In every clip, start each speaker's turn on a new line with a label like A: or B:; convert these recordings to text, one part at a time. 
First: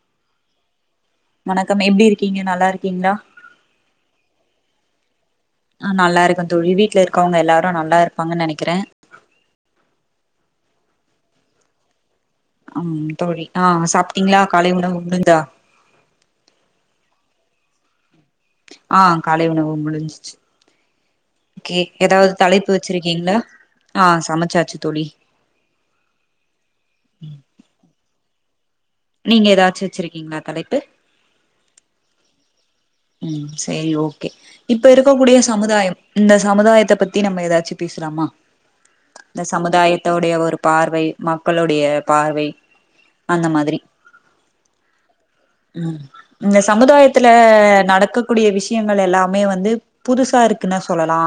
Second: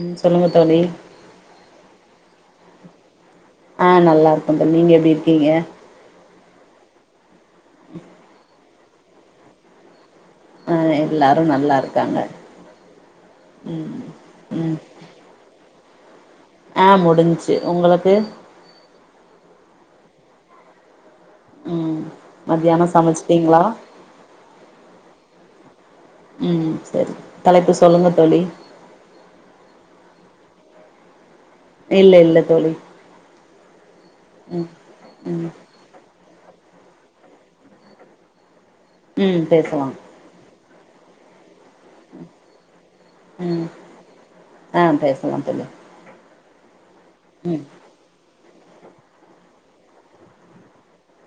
A: உம் சொல்லுங்க தோழி
B: வணக்கம் எப்படி இருக்கீங்க நல்லா இருக்கீங்களா
A: ஆநல்லா இருக்க தோழி நீங்க எப்படி
B: ஆ நல்லா இருக்கோ தோழி வீட்டுல இருக்கவங்க எல்லாரு நல்லா இருப்பாங்கன்னு நினக்கிற
A: அ எல்லாரும் நல்லா இருக்காங்க
B: ம் தோழி ஆ
A: ம்
B: சாப்ட்டீங்களா காலை
A: ம்
B: உணவு முடிந்ததா
A: ஆ முடிஞ்ச்சு உங்களுக்கு
B: ஆ காலை உணவு முடுஞ்சிச்சு ஓகே
A: ம்
B: ஏதாவது தலைப்பு
A: மத்தியானோ
B: வச்சிருக்கீங்களா
A: சமச்சுட்டீங்களா
B: ஆ சமைச்சாச்சு தோழி
A: உம் செரி தலைப்பு சொல்லுங்க தோழி
B: நீங்க ஏதாச்சு வச்சிருக்கீங்களா தலைப்பு
A: இல்ல இல்ல தோழி
B: ம் சேரி ஓகே
A: ம்
B: இப்ப இருக்க கூடிய
A: ம்
B: சமுதாயம் இந்த சமுதாயத்த பத்தி நம்ம ஏதாச்சு பேசலாமா இந்த
A: ம் பேசலா
B: சமுதாயத்தோடைய ஒரு பார்வை மக் களுடைய பார்வை அந்த
A: ம்
B: மாதிரி
A: ஆ பேசலா தோழி
B: ம் இந்த சமுதாயத்துல
A: ம்
B: க்க கூடிய விஷயங்கள் எல்லாமே வந்து புதுசா இருக்குன்னு சொல்லலா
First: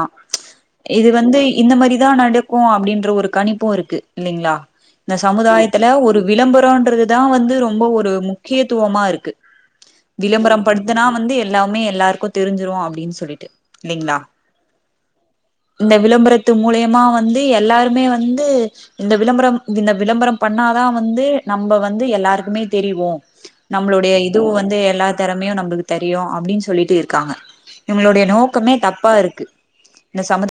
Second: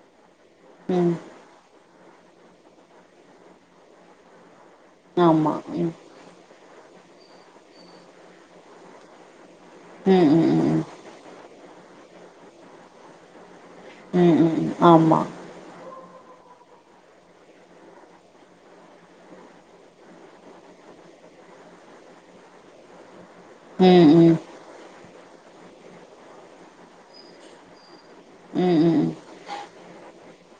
B: இது
A: ம்
B: வந்து இந்த மாதிரிதா நடக்கு அப்டின்ற ஒரு கணிப்பு இருக்கு இல்லைங்களா இந்த
A: ஆமா
B: சமுதாயத்துல
A: ம்
B: ஒரு விளம்பரோன்றது இதா வந்து ரொம்ப ஒரு முக்கியத்துவமா இருக்கு
A: ம் ம்
B: விளம்பரம்
A: ம் ம்
B: படுத்தனா வந்து எல்லாமே எல்லாருக்கு தெரிஞ்சிரு அப்டின்னு சொல்லீட்டு
A: ம் ம் ம் ஆமா
B: இந்த விளம்பரத்து மூலியமா வந்து எல்லாருமே வந்து இந்த விளம்பரம் இந்த விளம்பரம் பண்ணாதா வந் வந்து நம்ப வந்து எல்லாருக்குமே தெரியிவோ
A: ம்
B: நம்பளுடைய
A: ம் ம்
B: இதுவு வந்து எல்லா திறமையு நம்பளுக்கு தெரியு அப்டின்னு சொல்லீட்டு இருக்காங்க இவங்களோடைய நோக்கமே
A: ம் ம்
B: தப்பா இருக்கு இந்த சமுதா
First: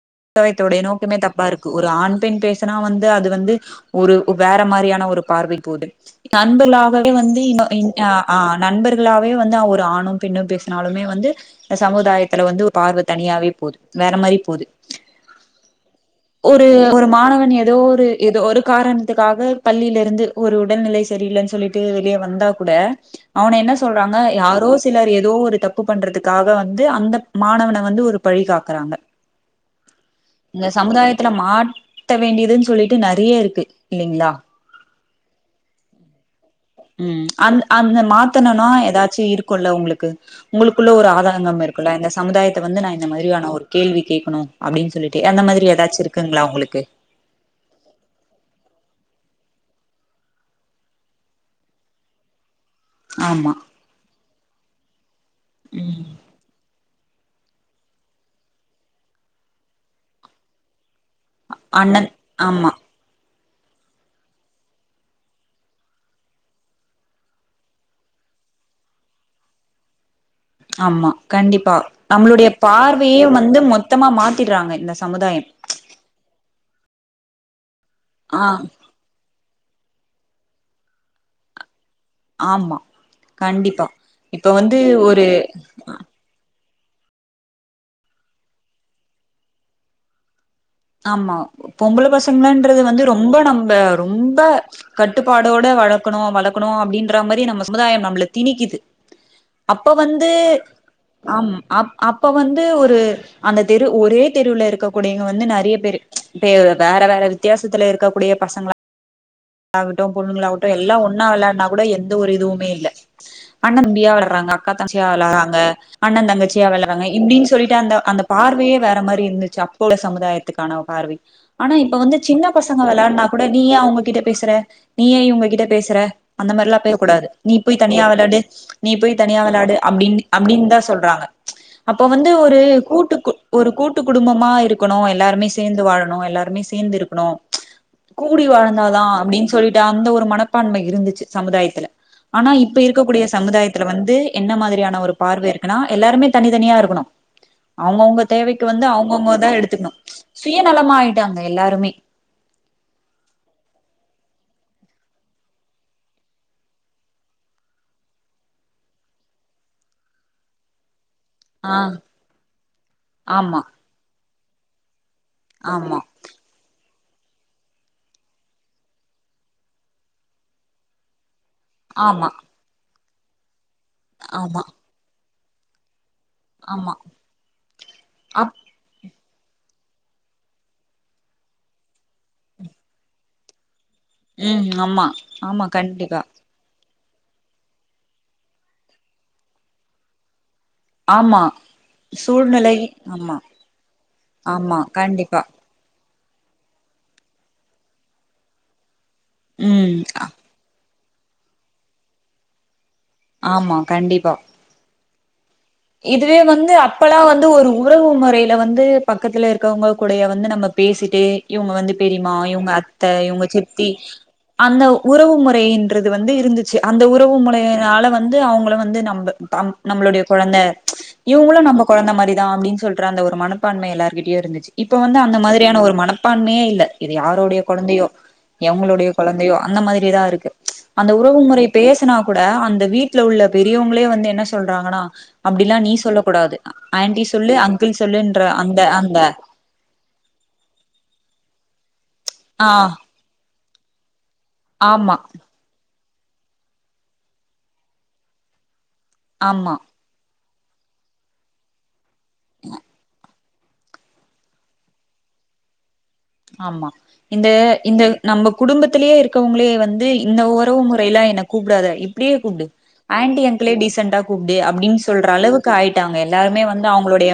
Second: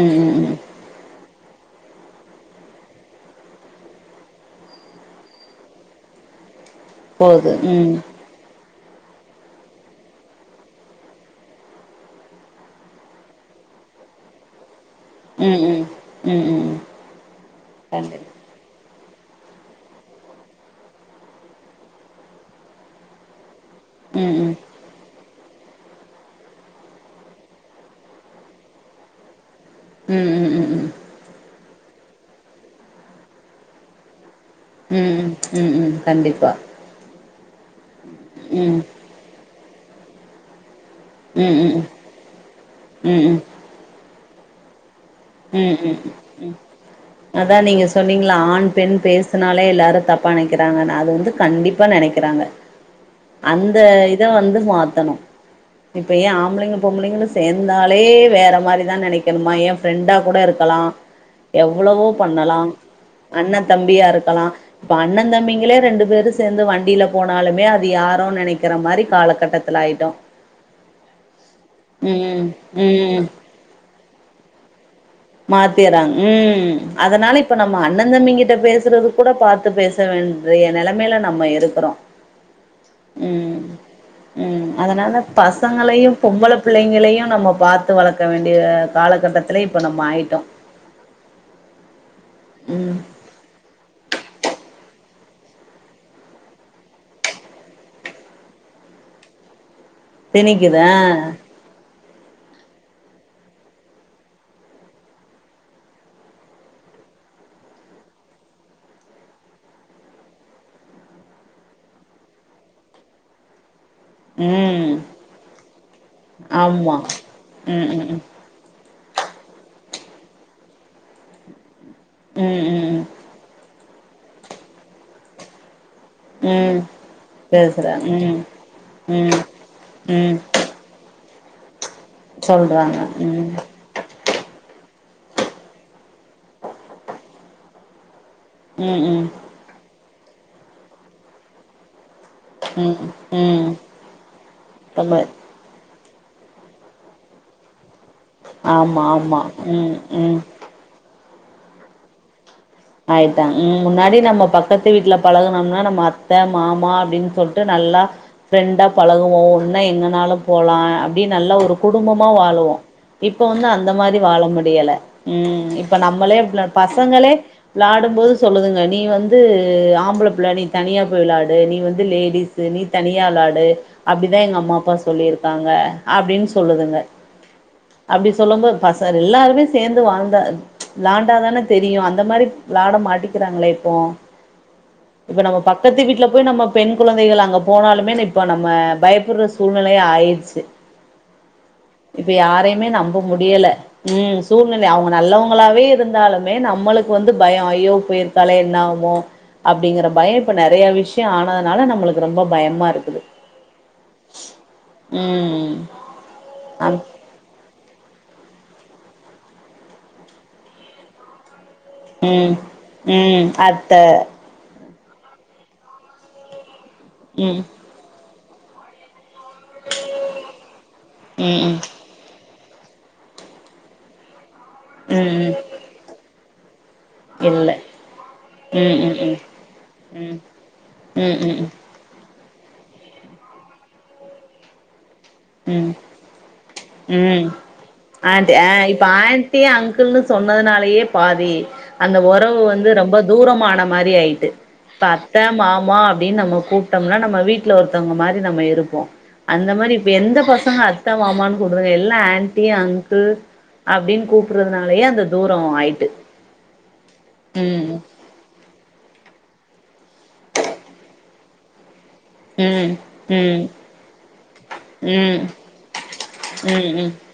A: ம் ம் ம்
B: யத்தோட நோக்கமே தப் பா இருக்கு ஒரு ஆண் பெண் பேசனா வந்து அது வந்து ஒரு வேற மாரியான ஒரு பார்வை போது நண்பர்களாகவே வந்து
A: போது
B: இன்ன
A: ம்
B: இன் ஆ ஆ நண்பர் நல்லாவே வந்து அவ ஒரு ஆணும் பெண்ணும் பேசினாலுமே வந்து சமுதாயத்துல வந்து ஒரு பார்வை தனியாவே போது வேற மாரி போது
A: ம் ம் ம்
B: ஒரு
A: ம்
B: ஒரு மாணவன் ஏதோ
A: கண்டிப்பா
B: ஒரு இது ஒரு காரணத்துக்காக பள்ளியில இருந்து ஒரு உடல்நிலை சரியில்லன்னு சொல்லிட்டு வெளிய வந்தா கூட அவன என்ன சொல்றாங்க
A: ம்
B: யாரோ சிலர் ஏதோ ஒரு தப்பு பண்றதுக்காக வந்து அந்த மாணவன வந்து ஒரு பழி காக் றாங்க
A: ம் ம் ம் ம் ம்
B: இந்த சமுதாயத் துல மாத்த வேண்டியதுன்னு சொல்லீட்டு நெறைய இருக்கு இல்லைங்களா
A: ம் ம் ம் ம் கண்டிப்பா
B: ம் அந் அந்த மாத்னுன்னோ
A: ம்
B: ஏதாச்சு இருக்குல்ல உங்களுக்கு உங்களுக் குள்ள ஒரு
A: ம்
B: ஆதங்கம்
A: ம் ம்
B: இருக்குல இந்த சமுதாயத்த வந்து நா இந்த
A: ம் ம்
B: மாதிரியான ஒரு கேள்வி கேக்கணு அப்டின்னு சொல்லி
A: ம் ம் ம் ம் அதா நீங்க சொன்னீங்களா ஆண் பெண் பேச னாலே எல்லாரு தப்பா நெனைக்கிறாங்கன்னு அது வந்து கண்டிப்பா நெனைக்கிறாங்க
B: ஆமா
A: அந்த இத வந்து மாத்தணு
B: ம்
A: இப்ப ஏ ஆம்பளைங்க பொம்பளைங்களு சேந்தாலே வேற மாரிதா நெனைக்கணுமா ஏ ஃப்ரெண்டா கூட இருக்கலா எவ்வளவோ
B: அண்ணன்
A: பண்ணலா
B: ஆமா
A: அண்ணன் தம்பியா இருக்கலா இப்ப அண்ணன் தம்பிங்களே ரெண்டு பேரு சேந்து வண்டில போனாலுமே அது யாரோ நெனைக்கிற மாரி காலகட்டத்துல ஆயிட்டோ
B: ஆமா கண்டிப்பா
A: ம்
B: நம்மளுடைய பார்வையே
A: ம்
B: வந்து மொத்தமா மாத்திடுறாங்க இந்த சமுதாயம்
A: மாத்தீர்றாங்க ம் அதனால இப்ப நம்ம அண்ண தம்பி
B: ஆ
A: கிட்ட பேசுறது கூட பாத்து பேச இன்றைய நெலமேல நம்ம இருக்குறோ
B: ஆமா
A: ம்
B: கண்டிப்பா இப்ப
A: ம்
B: வந்து
A: அதனால
B: ஒரு
A: பசங்களையு பொம்பள பிள்ளைங்களையு நம்ம பாத்து வளக்க வேண்டிய காலகட்டத்துல இப்ப நம்ம ஆயிட்டோ
B: ஆமா பொம்பள பசங்களன்றது
A: ம்
B: வந்து ரொம்ப நம்ப ரொம்ப கட்டுப்பாடோட வளக்கணு வளக்கணு அப்டின்ற மாரியே நம்ம சமுதாயம் நம்பள திணிக்கிது அப்ப வந்து
A: திணிக்குதா
B: அம் அப் அப்ப வந்து ஒரு அந்த தெரு ஒரே தெருவுல இருக்கக்கூடியங்க வந்து நெற ய பேரு இப்ப வேற வேற வித்தியாசத்துல இருக்கக்கூடிய பசங்களா கட்டு பொண்ணுங்களாகட்டு எல்லா ஒன்னா வெளயாடுனா கூட எந்த ஒரு இதுவுமே இல்ல அண்ண தம்பியா வெளார்றாங்க அக்கா
A: ம்
B: தங்கச்சியா வெளார்றாங்க அண்ணன் தங்கச்சியா
A: ஆமா
B: வெளார்றாங்க இப்டின்னு சொல்லீட்டு
A: ம்
B: அந்த
A: ம்
B: அந்த பார்வை யே வேற மாரி இருந்துச்சி அப் ப உள்ள சமுதாயத்துக்கான பார்வை ஆனா இப்ப வந்து
A: ம்
B: சின்ன
A: ம்
B: பசங்க
A: ம்
B: வெளாடுனா
A: ம்
B: கூட நீ ஏ அவங்க பேசுற நீ ஏன் இவ்ங்ககிட்ட பேசுற அந்த
A: ம்
B: மாரிலா பேக கூடாது நீ போய்
A: பேசுறே
B: தனியா
A: ம்
B: வெளாடு நீ போய்
A: ம்
B: தனியா வெளாடு அப்டின்
A: ம்
B: அப்டின் தா சொல்றாங்க அப்போ வந்து ஒரு
A: சொல்றாங்க
B: கூட்டு கு
A: ம்
B: ஒரு கூட்டு குடும்பமா இரு க்குணு எல்லாருமே சேந்து வாழணு எல்லாருமே சேந்து இருக்குணு கூடி
A: ம்
B: வாழ்ந்தாதா
A: ம்
B: அப்டின் சொல்ட்டு அந்த ஒரு மனப்பான்மை இருந்துச்சு சமுதாயத்துல ஆனா இப்ப
A: ம்
B: இருக்கக்கூடிய
A: ம்
B: சமுதாயத்துல வந்து என்ன மாதிரியான ஒரு
A: ரொம்ப
B: பார்வ இருக்குனா எல்லாருமே தனி தனியா இருக்குணு அவ்ங்கவ்ங்க தேவைக்கு வந்து
A: ஆமா ஆமா
B: அவ்ங்கவ்ங்கதா எடுத்துக்ணு
A: ம் ம்
B: சுயநலமாய் டாங்க எல்லாருமே
A: ஆய்ட்டா ம் முன்னாடி நம்மோ பக்கத்து வீட்ல பழகுனம்னா நம்ம அத்த மாமா அப்டின் சொல்ட்டு நல் ல்லா ஃபிரெண்டா பழகுவோம்னா எங்கனாலு போலா அப் டி நல்லா ஒரு
B: ஆ
A: குடும்பமா வாழுவோ இப்போ
B: ஆமா
A: வந்து அந்த மாரி வாழ முடியல ம் இப்ப
B: ஆமா
A: நம்பளே எடுத்க்லா பசங்களே விளாடும் போது சொல்லுதுங்க நீ வந்து ஆம்புளபிள நீ தனியா போய் விளா டு நீ வந்து
B: ஆமா
A: லேடிஸு நீ தனியா விளாடு அப்டிதா எங்க
B: ஆமா
A: அம்மா அப்பா சொல்லிருக்காங்க அப்டின்
B: ஆமா
A: சொல்லுதுங்க அப்டி
B: அப்
A: சொல்லும் போது பச எல்லாருமே சேர்ந்து வாழ்ந்தா விளாண்டாதான தெரியு அந்த மாரி விளாட மாட்டிக்குறாங்ளே ட்டோ
B: ம் ஆமா
A: இப்ப நம்ம
B: ஆமா
A: பக்கத்து
B: கண்டிப்பா
A: வீட்ல போய் நம்ம பெண் குழந்தைகள் அங்க போனாலுமே நிப்ப நம்ம பயப்டுற சூழ்நலையா ஆயிர்ச்சு
B: ஆமா
A: இப்ப
B: சூழ்நிலை
A: யாரையுமே நம்ப
B: ஆமா
A: முடியல ம்
B: ஆமா
A: சூழ்நெல அவ்ங்க
B: கண்டிப்பா
A: நல்லவுங்குளாவே இருந் தாலுமே நம்மளுக்கு வந்து பயோ ஐயோ போய்ர்க்காலே என்ன ஆகுமோ
B: ம்
A: அப்டிங்கிற
B: அ
A: பய இப்ப நெறையா விஷ்யோ ஆனதுனால நம்மளுக்கு ரொம்பா பயமா இருக்கு
B: ஆமா கண்டிப்பா
A: ம்
B: இதுவே வந்து
A: அம்
B: அப்பலா வந்து ஒரு உறவு மொறைல வந்து பக்கத்துல இருக்கவ்ங்க கூடைய வந்து நம்ம பேசிட்டே இவுங்க வந்து பெரிம்மா
A: ம்
B: இவுங்க அத்த இவுங்க
A: ம்
B: சித்தி
A: அத்த
B: அந்த உறவு முறைன்றது வந்து இருந்துச்சு அந்த உறவு
A: ம்
B: மொலையனால வந்து அவுங்கள வந்து நம்ப கம் நம்முளுடைய கொழந்த
A: ம்
B: இவுங்குளு
A: ம்
B: நம்ம கொழந்த மாரிதா அப்டின் சொல்ற அந்த ஒரு மனப்பான்மை எல்லார்கிட்டியு இருந்துச்சு இப்ப
A: ம்
B: வந்து அந்த
A: ம்
B: மாதிரியான ஒரு மனப்பான்மியே இல்ல இது யாரோடைய
A: இல்ல
B: கொழந்தையோ
A: ம்
B: எவுங்குளுடைய
A: ம் ம்
B: கொழந்தையோ அந்த மாதிரிதா
A: ம்
B: இருக்கு அந்த உறவு
A: ம் ம்
B: முறைய பேசுனா கூட அந்த வீட்ல உள்ள பெரியவங்ளே வந்து என்ன சொல்றாங்கனா அப்டிலா நீ
A: ம்
B: சொல்ல கூடாது ஆன்டி
A: ம்
B: சொல்லு அங்கிள் சொல்லுன்ற
A: ஆன்ட்
B: அந்த
A: ஆ இப்ப
B: அந்த
A: ஆன்ட்டி அங்கிள்ன்னு சொன்னதுனாலயே பா தி அந்த ஒறவு
B: ஆ
A: வந்து ரொம்ப தூரமான மாரி ஆய்ட்டு ப்ப
B: ஆமா
A: அத்த மாமா டின் நம்மோ கூப்டம்னா நம்ம வீட்ல ஒருத்தவ்ங்க மாரி நம்ம இருப்போ அந்த
B: ஆமா
A: மாரி இப்ப எந்த பஸ் சங்க அத்த மாமான் கூப்டுறாங்க எல்லா ஆன்ட்டி அங்கிள் அப்டின் கூப்புடுதுனாலயே அந்த தூரோ ஆய்ட்டு
B: ஆமா இந்த இந்த நம்ம குடும்பத்திலே இருக்கவ்ங்ளே வந்து இந்த ஒறவு முறைலா என்ன கூப்டாத இப்டியே கூப்டு
A: ம்
B: ஆன்டி
A: ம்
B: அங்கிளே டீசண்ட்டா கூப்டு அப்டின் சொல்ற
A: ம்
B: அளவுக்கு ஆய்ட்டாங்க எல்லாருமே
A: ம்
B: வந்து
A: ம் ம்
B: அவுங்குளுடைய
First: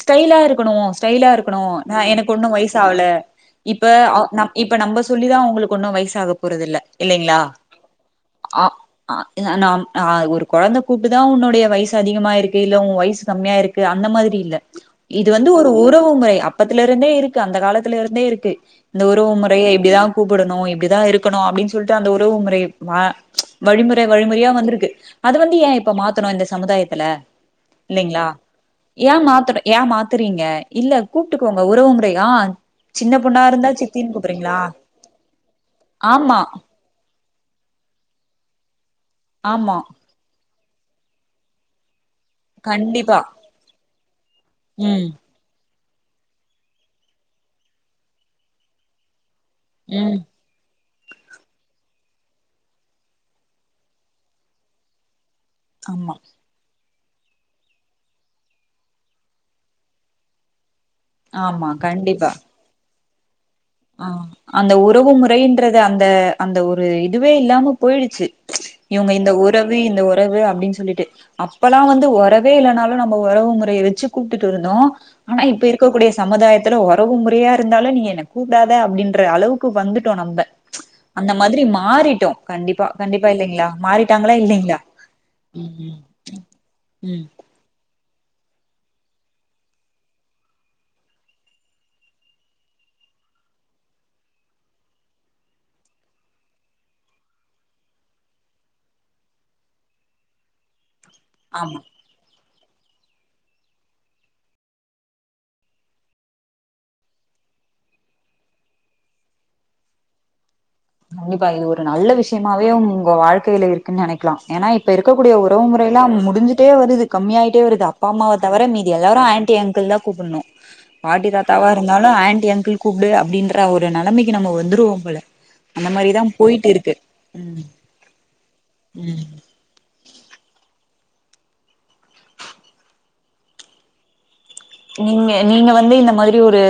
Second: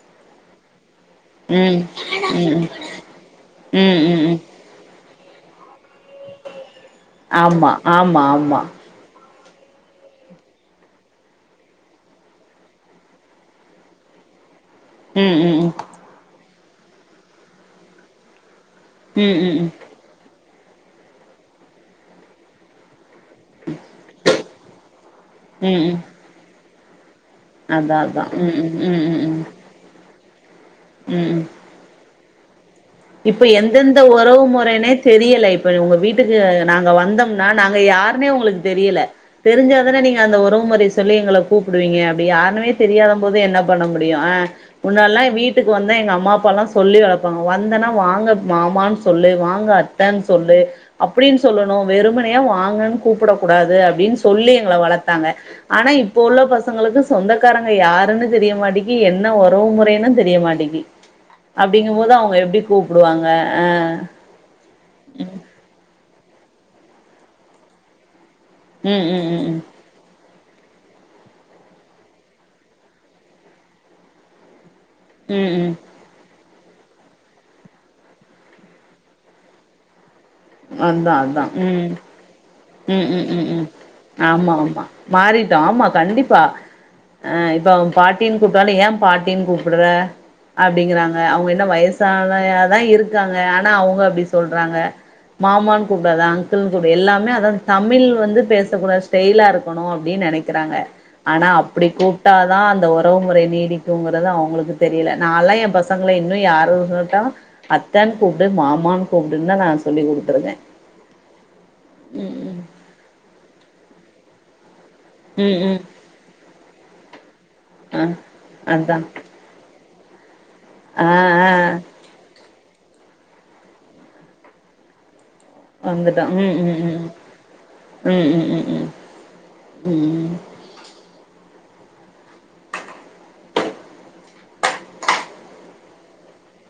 B: ஸ்டைலா இருக்குணு ஸ்டைலா
A: ம்
B: இருக்குணு நா எனக் கொண்ணு
A: ம்
B: வய்ஸ் ஆவுல இப்ப
A: ம்
B: அ
A: ம் ம்
B: நம் இப்ப நம்ப சொல்லிதா உங்களுக்கு ஒண்ணு வய்சாக போறதில்ல இல்லைங்ளா
A: ஆமா ஆமா ஆமா
B: அ அ இல்ல நாம் ஆ ஒரு கொழந்த கூப்ட்டு தா உன்னுடைய வய்சு அதிகமாயிருக்கு இல்ல உன் வய்சு கம்மியா இருக்கு அந்த மாதிரி இல்ல இது
A: ம்
B: வந்து
A: ம்
B: ஒரு உறவு முறை அப்பத்துல இருந்தே இருக்கு அந்த காலத்துல இருந்தே இருக்கு இந்த
A: ம்
B: உறவு
A: ம் ம்
B: முறைய
A: ம்
B: இப்டிதா கூப்புடணு இப்டிதா இருக்கணு அப்டின் சொல்ட்டு அந்த உறவு முறைய வா வழிமுறை வழிமுறையா வந்திருக்கு அது வந்து ஏன்
A: ம்
B: இப்ப
A: ம்
B: மாத்தணு இந்த சமுதாயத்துல
A: அதா அதா
B: இல்லைங்ளா
A: ம் ம் ம்
B: ஏன்
A: ம் ம்
B: மாத்துற ஏன் மாத்துறீங்க இல்ல
A: ம் ம்
B: கூப்ட்டுக்கோங் ரையான்
A: இப்ப எந்தெந்த உறவு முறைனே தெரியல இப்ப உங்க வீட்டுக்கு
B: ஆமா
A: நாங்க வந்தோ னா நாங்க யாருனே உங்களுக் தெரியல
B: ஆமா
A: தெரிஞ்சாதனே நீங்க அந்த உறவு முறை சொல்லி எங்கள கூப்பிடுவீங்க அப்படி யாருமே தெரியாத
B: கண்டிப்பா
A: போது என்ன பண்ண முடியு ஆ
B: ம்
A: முன்னால்லா வீட் வீட்டுக்கு வந்த எங்க அம்மா அப்பா எல்லா சொல்லி வளர்பாங்க வந்தனா வாங்க மாமனு சொல்லு வாங்க இவங்க
B: ம்
A: அத்தன்னு சொல்லு அப்படின்னு சொல்லணு வெறுமனையா வாங்கன்னு கூப்பிட கூடாது அப்படின்னு சொல்லி எங்கள வளத்தாங்க ஆனா
B: ஆமா
A: இப்போ உள்ள பசங்களுக்கு சொந்தக்காரங்க யாருன்னு தெரியமாட்டேக்கி என்ன உறவு முறைன்னு தெரிய மாட்டேக்கி
B: ஆமா
A: அப்படிங்கம்போது
B: கண்டிப்பா
A: அவங்க எப்படி கூப்பிடுவாங்க
B: ஆ அந்த உறவு முறைன்றது அந்த அந்த ஒரு இதுவே இல்லாம போயிடுச்சு
A: ம்
B: இவங்க
A: ம்
B: இந்த
A: ம்
B: உறவு
A: ம்
B: இந்த உறவு அப்படின்னு சொல்லிட்டு அப்பல்லா வந்து உறவே இல்லனாலு நம்ம உறவு முறையை வச்சு கூப்பிட்டு இருந்தோ ஆனா
A: ம்
B: இப்ப
A: ம்
B: இருக்கக்கூடிய சமுதாயத்துல உறவு முறையா இருந்தாலு நீ என்ன கூப்டாத அப்படின்ற அளவுக்கு வந்துட்டோ நம்ம அந்த மாதிரி மாறிட்டோ கண்டிப்பா
A: உம் உம்
B: கண்டிப்பா
A: உம் உம்
B: இல்லைங்களா மாறிட்டாங்களா
A: ஆமா
B: இல்லைங்களா
A: ஆமா மாறிட்டோ
B: ம்
A: ஆமா
B: ம்
A: கண்டிப்பா
B: ம்
A: ஆ இப்ப அவ பாட்டின்னு கூப்பிட்டாலு ஏ பாட்டின்னு கூப்பிடுற அப்படிங்கறாங்க அவங்க என்ன வயசானாதா இருக்காங்க ஆனா அவங்க அப்படி சொல்றாங்க மாமனு குப்புடாதா அங்கிள்னு கூப்பிடு எல்லாமே தமிழ் வந்து பேசக்கூட ஸ்டைலா இருக்கணு அப்படின்னு நினைக்கிறாங்க ஆனா
B: ஆமா
A: அப்படி கூப்ட்டா ஆ அந்த உறவு முறை நீடிக்குங்கறத அவங்களுக்கு தெரியல நால்லா எ பசங்களை இன்னு யாரும சொல்லட்டா அத்தன்னு கூப்பிடு மாமான்னு கூப்பிடுன்னா நா சொல்லி் கொடுத்துருக்க
B: கண்டிப்பா இது ஒரு நல்ல விஷயமாவே உ உங்க வாழ்க்கையில இருக்குன்னு நினைக்கலா ஏன்னா இப்ப இருக்கக்கூடிய
A: ம்
B: உறவு
A: ம்
B: முறைல்லா முடிச்சட்டே வருது கம்மியாயிட் டே வருது
A: ஆ
B: அப்பா அம்மாவ தவிர மிதி
A: அதா
B: எல்லாரு ஆண்டீ அங்கிள் தா கூப்பிடணு
A: ஆ
B: பாட்டி
A: ஆ
B: தாத்தாவா இருந்தாலு ஆன்டி அங்கிள் கூப்பிடு அப்படின்ற ஒரு நிலைமைக்கு நம்ம வந்துருவோம் போல அந்த மாதிரிதா
A: வந்துட்டோ ம்
B: போயிட்டு
A: ம்
B: இருக்கு
A: ம்
B: உம் உம்
A: உம்
B: நீங்க நீங்க வந்து இந்த மாதிரி ஒரு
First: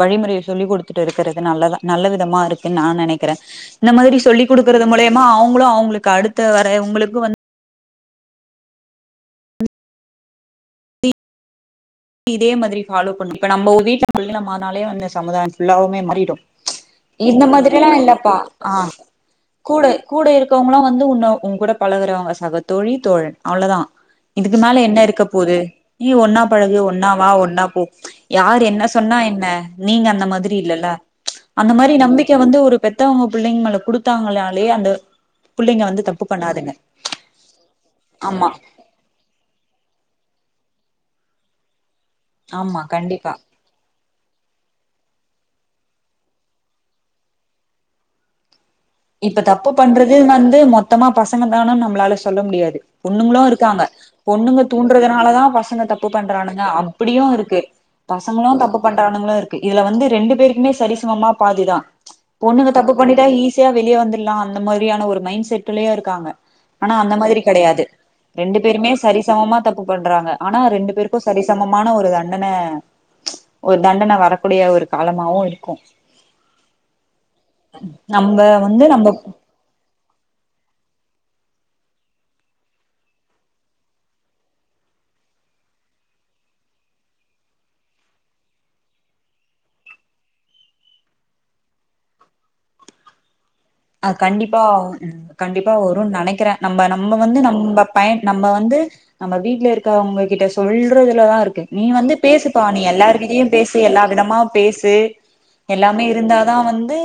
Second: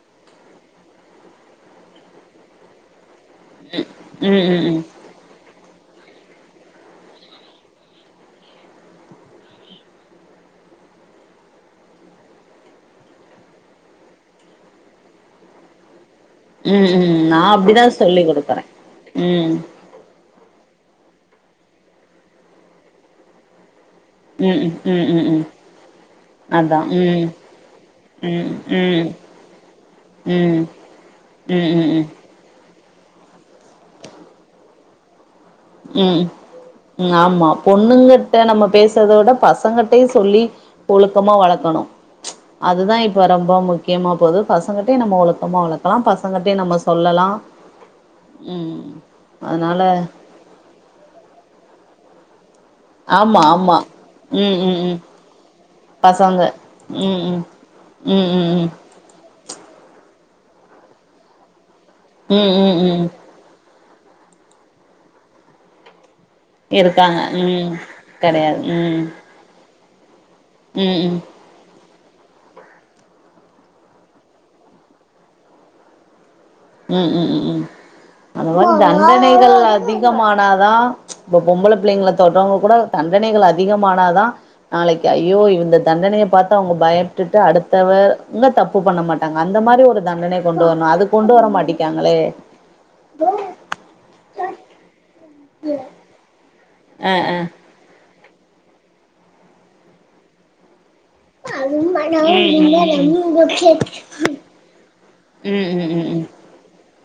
B: வழிமுறைய சொல்லி் கொடுத்துட்டு இருக்கிறது நல்லதா நல்ல விதம் மா இருக்கு நா நினைக் கிற இந்த மாதிரி
A: ம் ம் ம்
B: சொல்லி்
A: ம் ம்
B: கொடுக்கறது மூலயமா அவங்களு அவங்களுக்கு அடுத்த வர உங்களுக்கு வந்து இதே மாதிரி ஃபாலோ பண்ணி இப்ப நம்ம வீட்ட முள்ளி நமனாலே வந்த சமுதாய ஃபுல்லவுே மா
A: ம் ம் நா
B: இந்த மாதிரி
A: அப்டிதா
B: எல்லா
A: சொல்லி
B: இல்லப்பா
A: குடுக்குறே
B: ஆ
A: ம்
B: கூட கூட இரு இருக்கவங்களா வந்து உ உங்க கூட பழகுறவங்க சக தோழி தோழன் அவ்ளதா இதுக்கு
A: ம் ம்
B: மேல என்ன
A: ம்
B: இருக்க
A: ம் ம்
B: போகுது நீ ஒன்னா பழகு
A: அதா ம்
B: ஒன்னாவா ஒன்னா போ
A: ம்
B: யார்
A: ம்
B: என்ன
A: ம்
B: சொன்னா என்ன நீங்க அந்த மாதிரி
A: ம்
B: இல்லல்ல அந்த
A: ம் ம்
B: மாதிரி
A: ம்
B: நம்பிக்க வந்து ஒரு பெத்தவங்க பிள்ளைங்க மேல குடுத்தாங்கனாலே அந்த பிள்ளைங்க வந்து தப்பு பண்ணாதுங்க
A: உ ஆமா பொண்ணுங்கட்ட
B: ஆமா
A: நம்ம பேசுறத விட பசங்கட்டையு சொல்லி ஒழுக்கமா வளக்கணு
B: ஆமா
A: அதுதா இப்ப
B: கண்டிப்பா
A: ரொம்ப முக்கியமா போது பசங்கிட்டையு நம்ம ஒழுக்கமா வளக்கலா பசங்கட்டயு நம்ம சொல்லலா உம்
B: இப்ப தப்பு பண்றது வந்து மொத்தமா பசங்க தானும்னு நம்மலால சொல்ல முடியாது பொண்ணுங்களு
A: ஆமா ஆமா
B: இருக்காங்க
A: ம்
B: பொண்ணுங்க
A: ம் ம்
B: தூன்றதுனால தா பசங்க தப்பு
A: பசங்க
B: பண்றானுங்க
A: ம்
B: அப்படியு
A: ம்
B: இருக்கு
A: ம் ம்
B: பசங்களு
A: ம்
B: தப்பு பண்றவங்களு இருக்கு இதுல வந்து ரெண்டு பேருக்குமே சரி சமமா பாதிதா
A: ம்
B: பொண்ணுங்க
A: ம்
B: தப்பு
A: ம்
B: பண்ணிட்டா ஈச சியா வெளிய வந்துரலா அந்த மாதிரியான ஒரு மைண்ட் செட்லயு இருக்காங்க ஆனா அந்த
A: இருக்காங்க
B: மாதிரி
A: ம்
B: கிடையாது ரெண்டு
A: கெடையாது
B: பேருமே
A: ம்
B: சரிசமமா தப்பு பண்றாங்க ஆனா ரெண்டு
A: ம் ம் ம்
B: பேருக்கு சரிசம மான ஒரு தண்டன ஒரு தண்டன வரக்கூடிய ஒரு காலமாவு இருக்கு
A: ம் ம் ம் ம்
B: நம்ம
A: அந்த மாரி
B: வந்து நம்ம
A: தண்டனைகள் அதிகமானாதா இப்ப பொம்பளை பிள்ளைங்கள தொட்றவங்க கூட தண்டனைகள் அதிகமானாதா நாளைக்கு ஐயோ இந்த தண்டனை பாத்து அவங்க பயப்டுட்டு அடுத்தவ இன்னு தப்பு பண்ண மாட்டாங்க அந்த மாரி ஒரு தண்டனை கொண்டு வரணு அது கொண்டு வர டீக்காங்களே
B: அ கண்டிப்பா கண்டிப்பா வரு நினைக்கிறே நம்ம
A: அ
B: நம்ம வந்து
A: அ
B: நம்ம பயன் நம்ம வந்து நம்ம வீட்ல இருக்கவங்ககிட்ட சொல் றதுலதா இருக்கு நீ வந்து பேசுப்பா நீ எல்லார்கிட்டயு பேசு எல்லா விதமா பேசு
A: ம் ம்
B: எல்லாமே
A: ம்
B: இருந்தாதா வந் து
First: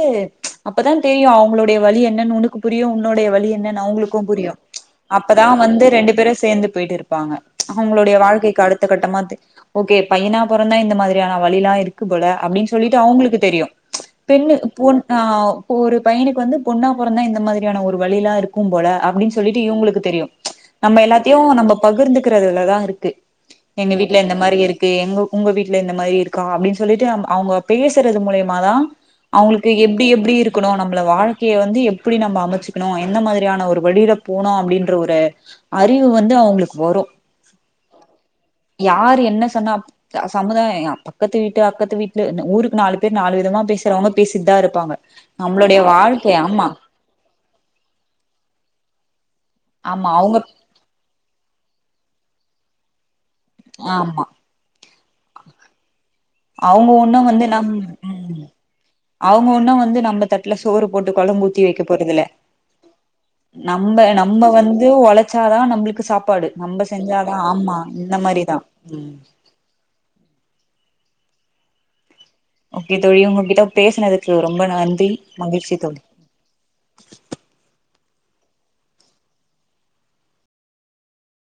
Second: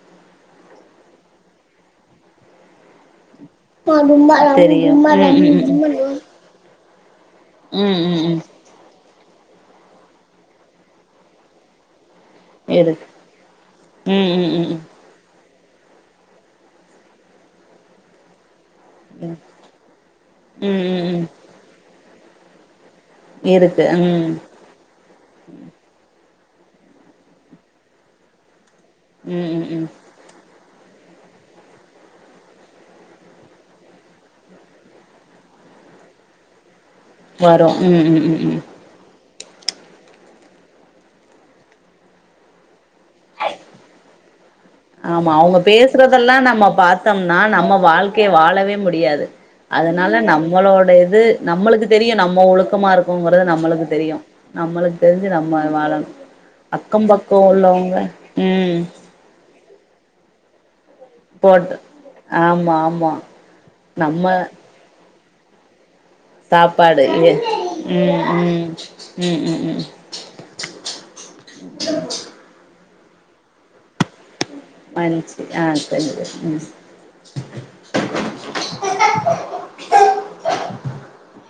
B: அப்பதா தெரியு அவங்களுடைய வலி என்னன்னு உனக்கு புரியு உன்னுடைய வலி என்னன்னு அவங்களுக்கு
A: ம்
B: புரியு
A: தெரியு ம் ம்
B: அப்பதா
A: ம்
B: வந்து
A: ம்
B: ரெண்டு பேரு சேர்ந்து போயிட்டு இருப்பாங்க அவங்களுடைய
A: ம் ம்
B: வாழ்க்கைக்கு அடுத்த கட்டமா ஓகே பையனா பொறந்தா இந்த மாதிரியான வலிலா இருக் போல அப்டினு சொல்லிட்டு
A: இருக்கு
B: அவங்களுக்கு தெரியு
A: ம் ம்
B: பெண்ணு
A: ம் ம்
B: பொன் ஆ ஒரு பையனுக்கு வந்து பொண்ணா பொறந்தா இந்த மாதிரியான ஒரு வலிலா இருக் க்கும் போல
A: ம் ம்
B: அப்டின் சொல்லிட்டு இவங்களுக்கு தெரியு
A: ம்
B: நம்ம
A: ம்
B: எல்லாத்தையு நம்ம பகிர்ந்துக்கிறதுலதா இருக்கு க்கு
A: இருக்கு
B: எங்க
A: ம்
B: வீட்ல இந்த மாரி
A: ம்
B: இருக்கு எங்க உங்க வீட்ல இந்த மாரி இருக் கா அப்டின்னு சொல்லிட்டு அவங்க பேசுறது மூலியமா தா
A: ம்
B: அவங்களுக்கு
A: ம்
B: எப்டி எப்டி இருக் க்கனு நம்மள வாழ் கைய வந்து எப்படி நம்ம அமைச்சுக்கணு எந்த மாரியான ஒரு வழியில போணு அப்டின்ற ஒரு அறிவு வந்து ண அவங்களுக்கு வரு
A: வரு ம் ம் ம் ம்
B: யாரு என்ன சொன்னா சமுதாய பக்கத்து வீட்டு அக்கத்து வீட்டு ஊருக்கு நாலு பே நாலு விதமா பேசுறவங்க பேசிட்தா இரு
A: ஆமா அவங்க பேசுறதெல்லா நம்ம பாத்தோம்னா நம்ம வாழ்க்கைய வாழவே முடியாது
B: ஆமா
A: அதனால
B: அவங்க
A: நம்மளோட இது நம்மளுக் தெரியு நம்ம ஒழுக்கமா இருக்கங்கறது நம்மளுக்கு தெரியு
B: ஆமா
A: நம்மளுக்கு தெரிஞ்சு நம்ம வாழணு
B: அவங்க
A: அக்கம்
B: ஒண்ணு
A: பக்கோ
B: வந்து நம்
A: உள்ளவங்க ம்
B: அவங்க ஒண்ணு வந்து நம்ம தட்ல சோறு போட்டு குழம்பு ஊத்தி
A: போட்டு
B: வைக்க போறதுல
A: ஆமா ஆமா
B: நம்ம நம்ம வந்து உழச் சா தா நம்மளுக் சாப்பாடு நம்ம செஞ்சாதா ஆமா இந்த மாரிதா ம் [inaudible] ஓகே தோழி உங்ககிட்ட பேசுனது
A: மகிழ்ச்சி ஆ சரி ம் [unintelligible]